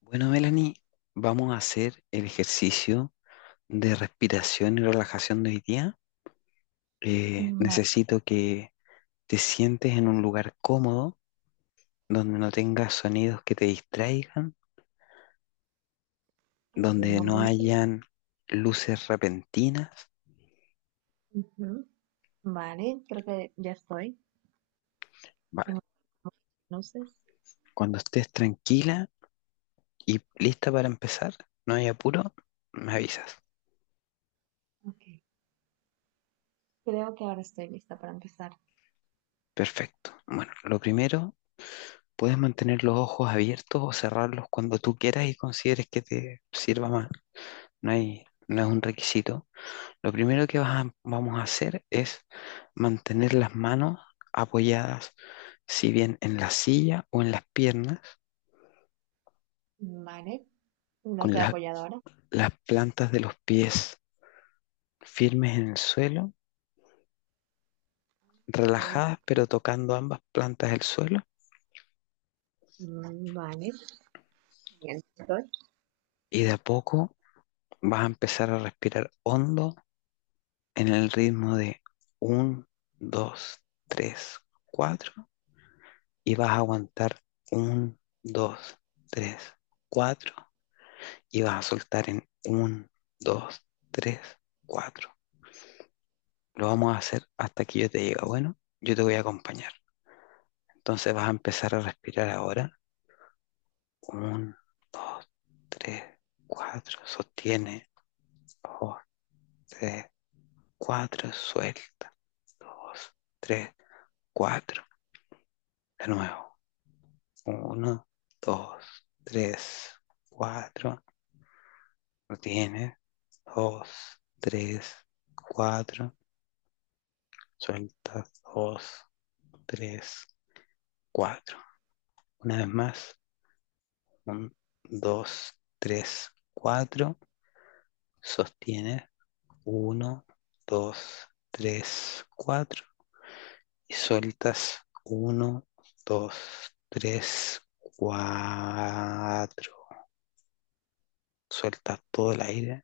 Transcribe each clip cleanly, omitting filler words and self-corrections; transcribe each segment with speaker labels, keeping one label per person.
Speaker 1: Bueno, Melanie, vamos a hacer el ejercicio de respiración y relajación de hoy día.
Speaker 2: Vale,
Speaker 1: Necesito que te sientes en un lugar cómodo, donde no tengas sonidos que te distraigan,
Speaker 2: ok, un
Speaker 1: donde no
Speaker 2: momento.
Speaker 1: hayan luces repentinas.
Speaker 2: Ujú. Vale, creo que ya estoy en
Speaker 1: Vale,
Speaker 2: luces.
Speaker 1: cuando estés tranquila y lista para empezar, no hay apuro, me avisas.
Speaker 2: Ok, creo que ahora estoy lista para empezar.
Speaker 1: Perfecto. Bueno, lo primero, puedes mantener los ojos abiertos o cerrarlos cuando tú quieras y consideres que te sirva más. No hay, no es un requisito. Lo primero que vamos a hacer es mantener las manos apoyadas, si bien en la silla o en las piernas,
Speaker 2: Vale, la
Speaker 1: con
Speaker 2: de
Speaker 1: la-
Speaker 2: apoyadora.
Speaker 1: las plantas de los pies firmes en el suelo, relajadas pero tocando ambas plantas del suelo.
Speaker 2: Mm, vale, bien, estoy.
Speaker 1: Y de a poco vas a empezar a respirar hondo en el ritmo de uno, dos, tres, cuatro, y vas a aguantar uno, dos, tres, cuatro, y vas a soltar en uno, dos, tres, cuatro. Lo vamos a hacer hasta que yo te diga, bueno, yo te voy a acompañar. Entonces vas a empezar a respirar ahora. Uno, dos, tres, cuatro. Sostiene. Dos, tres, cuatro. Suelta. Dos, tres, cuatro. De nuevo. Uno, dos, tres, cuatro. Retienes. Dos, tres, cuatro. Suelta. Dos, tres, cuatro. Una vez más, uno, dos, tres, cuatro. Sostienes uno, dos, tres, cuatro. Y sueltas uno, dos, tres, cuatro. Sueltas todo el aire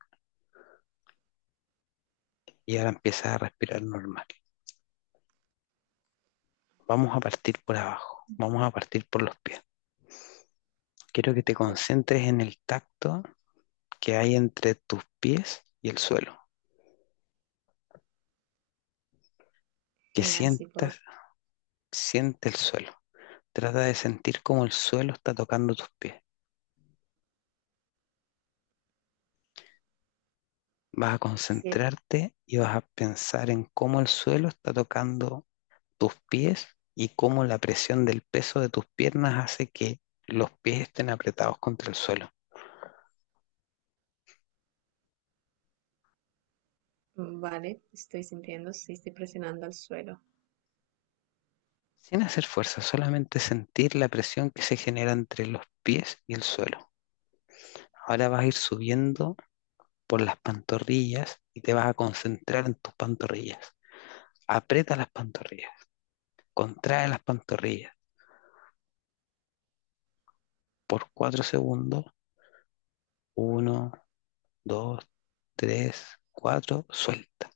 Speaker 1: y ahora empiezas a respirar normal. Vamos a partir por abajo, vamos a partir por los pies. Quiero que te
Speaker 2: Perfecto.
Speaker 1: concentres en el tacto que hay entre tus pies y el suelo, que
Speaker 2: Genial, si puedo.
Speaker 1: sientas, siente el suelo. Trata de sentir cómo el suelo está tocando tus pies. Vas a
Speaker 2: Sí, es-
Speaker 1: concentrarte y vas a pensar en cómo el suelo está tocando tus pies y cómo la presión del peso de tus piernas hace que los pies estén apretados contra el suelo.
Speaker 2: vale, estoy sintiendo, sí, estoy presionando al suelo.
Speaker 1: Sin hacer fuerza, solamente sentir la presión que se genera entre los pies y el suelo. Ahora vas a ir subiendo por las pantorrillas y te vas a concentrar en tus pantorrillas. Aprieta las pantorrillas, contrae las pantorrillas por 4 segundos. Uno, dos, tres, cuatro, suelta.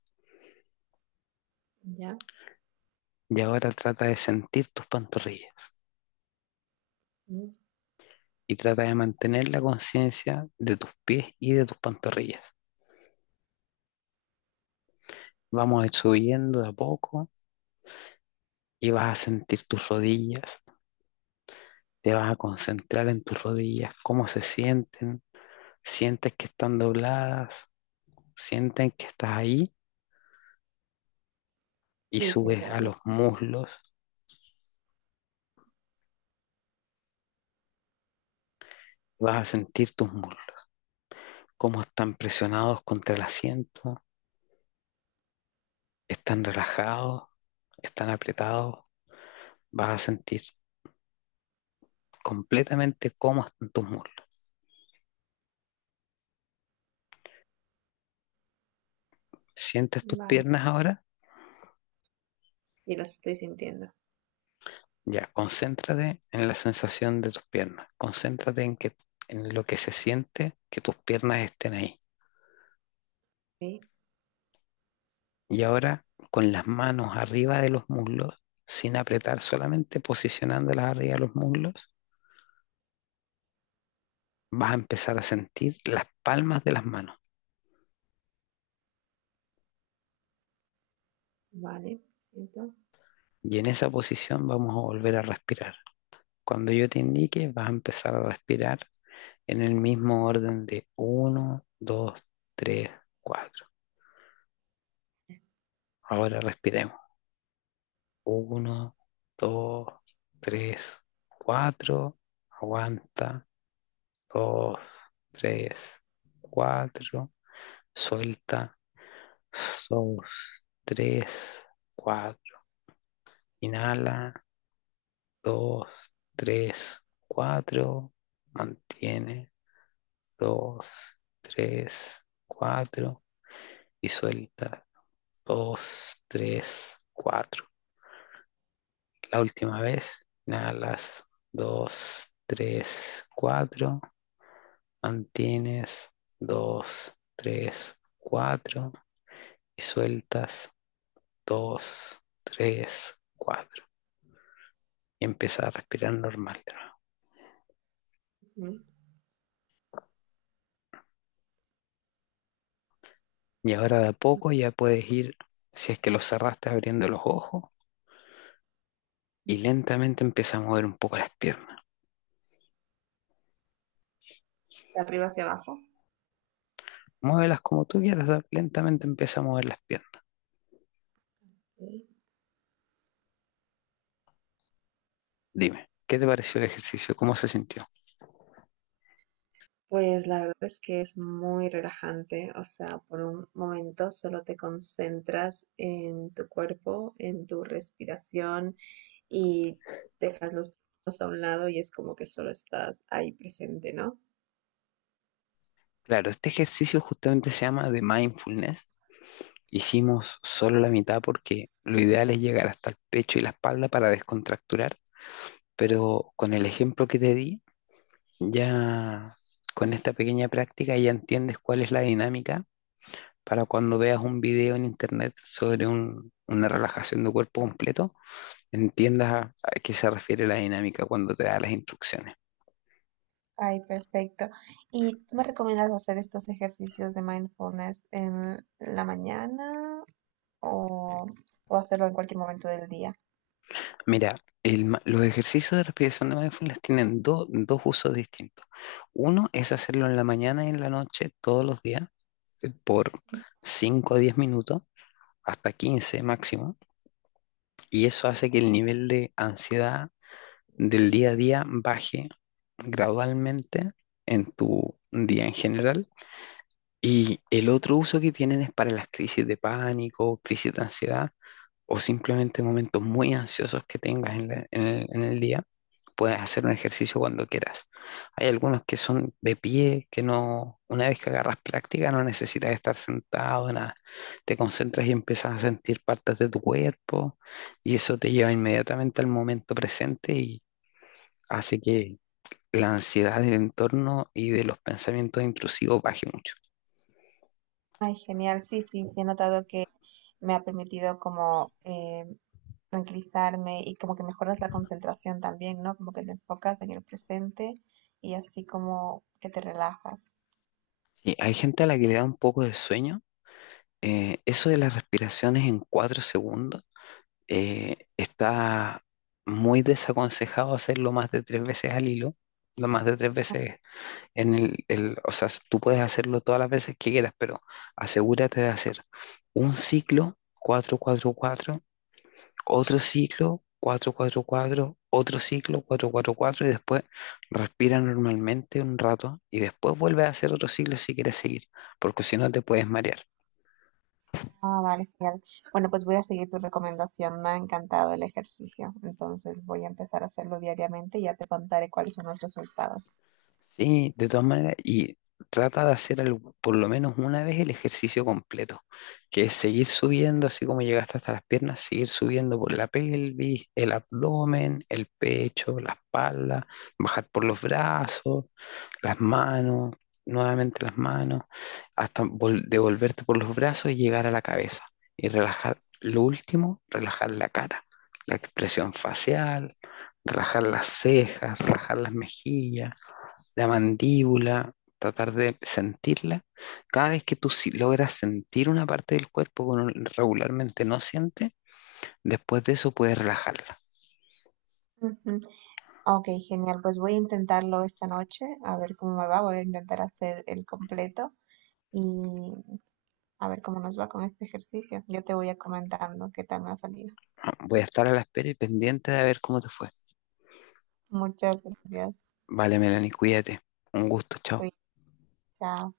Speaker 2: ¿Ya?
Speaker 1: Y ahora trata de sentir tus pantorrillas
Speaker 2: Mm.
Speaker 1: y trata de mantener la conciencia de tus pies y de tus pantorrillas. Vamos a ir subiendo de a poco y vas a sentir tus rodillas, te vas a concentrar en tus rodillas, cómo se sienten, sientes que están dobladas, sienten que estás ahí y
Speaker 2: Sí,
Speaker 1: subes
Speaker 2: siento.
Speaker 1: a
Speaker 2: lo-
Speaker 1: los muslos, vas a sentir tus muslos, cómo están presionados contra el asiento, están relajados, están apretados, vas a sentir completamente cómo están tus muslos. ¿Sientes tus
Speaker 2: Vale,
Speaker 1: piernas ahora?
Speaker 2: sí, las estoy sintiendo.
Speaker 1: Ya, concéntrate en la sensación de tus piernas, concéntrate en, que, en lo que se siente que tus piernas estén ahí.
Speaker 2: Sí,
Speaker 1: Y ahora con las manos arriba de los muslos, sin apretar, solamente posicionándolas arriba de los muslos, vas a empezar a sentir las palmas de las manos.
Speaker 2: vale, siento.
Speaker 1: Y en esa posición vamos a volver a respirar. Cuando yo te indique, vas a empezar a respirar en el mismo orden de uno, dos, tres, cuatro. Ahora respiremos. Uno, dos, tres, cuatro. Aguanta. Dos, tres, cuatro. Suelta. Dos, tres, cuatro. Inhala. Dos, tres, cuatro. Mantiene. Dos, tres, cuatro. Y suelta. Dos, tres, cuatro. La última vez. Inhalas. Dos, tres, cuatro. Mantienes. Dos, tres, cuatro. Y sueltas. Dos, tres, cuatro. Y empiezas a respirar normal de nuevo.
Speaker 2: Ujú.
Speaker 1: Y ahora de a poco ya puedes ir, si es que los cerraste abriendo los ojos, y lentamente empieza a mover un poco las piernas.
Speaker 2: De arriba hacia abajo.
Speaker 1: Muévelas como tú quieras, lentamente empieza a mover las piernas. Dime, ¿qué te pareció el ejercicio? ¿Cómo se sintió?
Speaker 2: Pues la verdad es que es muy relajante, o sea, por un momento solo te concentras en tu cuerpo, en tu respiración y dejas los problemas a un lado y es como que solo estás ahí presente, ¿no?
Speaker 1: Claro, este ejercicio justamente se llama de mindfulness. Hicimos solo la mitad porque lo ideal es llegar hasta el pecho y la espalda para descontracturar, pero con el ejemplo que te di, ya con esta pequeña práctica ya entiendes cuál es la dinámica para cuando veas un video en internet sobre una relajación de cuerpo completo, entiendas a qué se refiere la dinámica cuando te da las instrucciones.
Speaker 2: Ay, perfecto. ¿Y tú me recomiendas hacer estos ejercicios de mindfulness en la mañana o hacerlo en cualquier momento del día?
Speaker 1: Mira, los ejercicios de respiración de mindfulness tienen dos usos distintos. Uno es hacerlo en la mañana y en la noche todos los días por 5 a 10 minutos, hasta 15 máximo, y eso hace que el nivel de ansiedad del día a día baje gradualmente en tu día en general. Y el otro uso que tienen es para las crisis de pánico, crisis de ansiedad, o simplemente momentos muy ansiosos que tengas en en el día, puedes hacer un ejercicio cuando quieras. Hay algunos que son de pie, que no, una vez que agarras práctica, no necesitas estar sentado, nada. Te concentras y empiezas a sentir partes de tu cuerpo y eso te lleva inmediatamente al momento presente y hace que la ansiedad del entorno y de los pensamientos intrusivos baje mucho.
Speaker 2: Ay, genial. Sí, sí, sí, he notado que me ha permitido como tranquilizarme y como que mejoras la concentración también, ¿no? Como que te enfocas en el presente y así como que te relajas.
Speaker 1: Sí, hay gente a la que le da un poco de sueño. Eso de las respiraciones en cuatro segundos está muy desaconsejado hacerlo más de tres veces al hilo, no más de tres veces en o sea, tú puedes hacerlo todas las veces que quieras, pero asegúrate de hacer un ciclo cuatro, cuatro, cuatro, otro ciclo cuatro, cuatro, cuatro, otro ciclo cuatro, cuatro, cuatro y después respira normalmente un rato y después vuelve a hacer otro ciclo si quieres seguir, porque si no te puedes marear.
Speaker 2: Ah, vale, genial. Bueno, pues voy a seguir tu recomendación. Me ha encantado el ejercicio. Entonces voy a empezar a hacerlo diariamente y ya te contaré cuáles son los resultados.
Speaker 1: Sí, de todas maneras, y trata de hacer por lo menos una vez el ejercicio completo, que es seguir subiendo, así como llegaste hasta las piernas, seguir subiendo por la pelvis, el abdomen, el pecho, la espalda, bajar por los brazos, las manos, nuevamente las manos, hasta devolverte por los brazos y llegar a la cabeza. Y relajar, lo último, relajar la cara, la expresión facial, relajar las cejas, relajar las mejillas, la mandíbula, tratar de sentirla. Cada vez que tú si- logras sentir una parte del cuerpo que uno regularmente no siente, después de eso puedes relajarla.
Speaker 2: Ujú. Ok, genial. Pues voy a intentarlo esta noche, a ver cómo me va. Voy a intentar hacer el completo y a ver cómo nos va con este ejercicio. Yo te voy a comentando qué tal me ha salido.
Speaker 1: Voy a estar a la espera y pendiente de ver cómo te fue.
Speaker 2: Muchas gracias.
Speaker 1: Vale, Melanie, cuídate. Un gusto, chao.
Speaker 2: Cuí- Chao.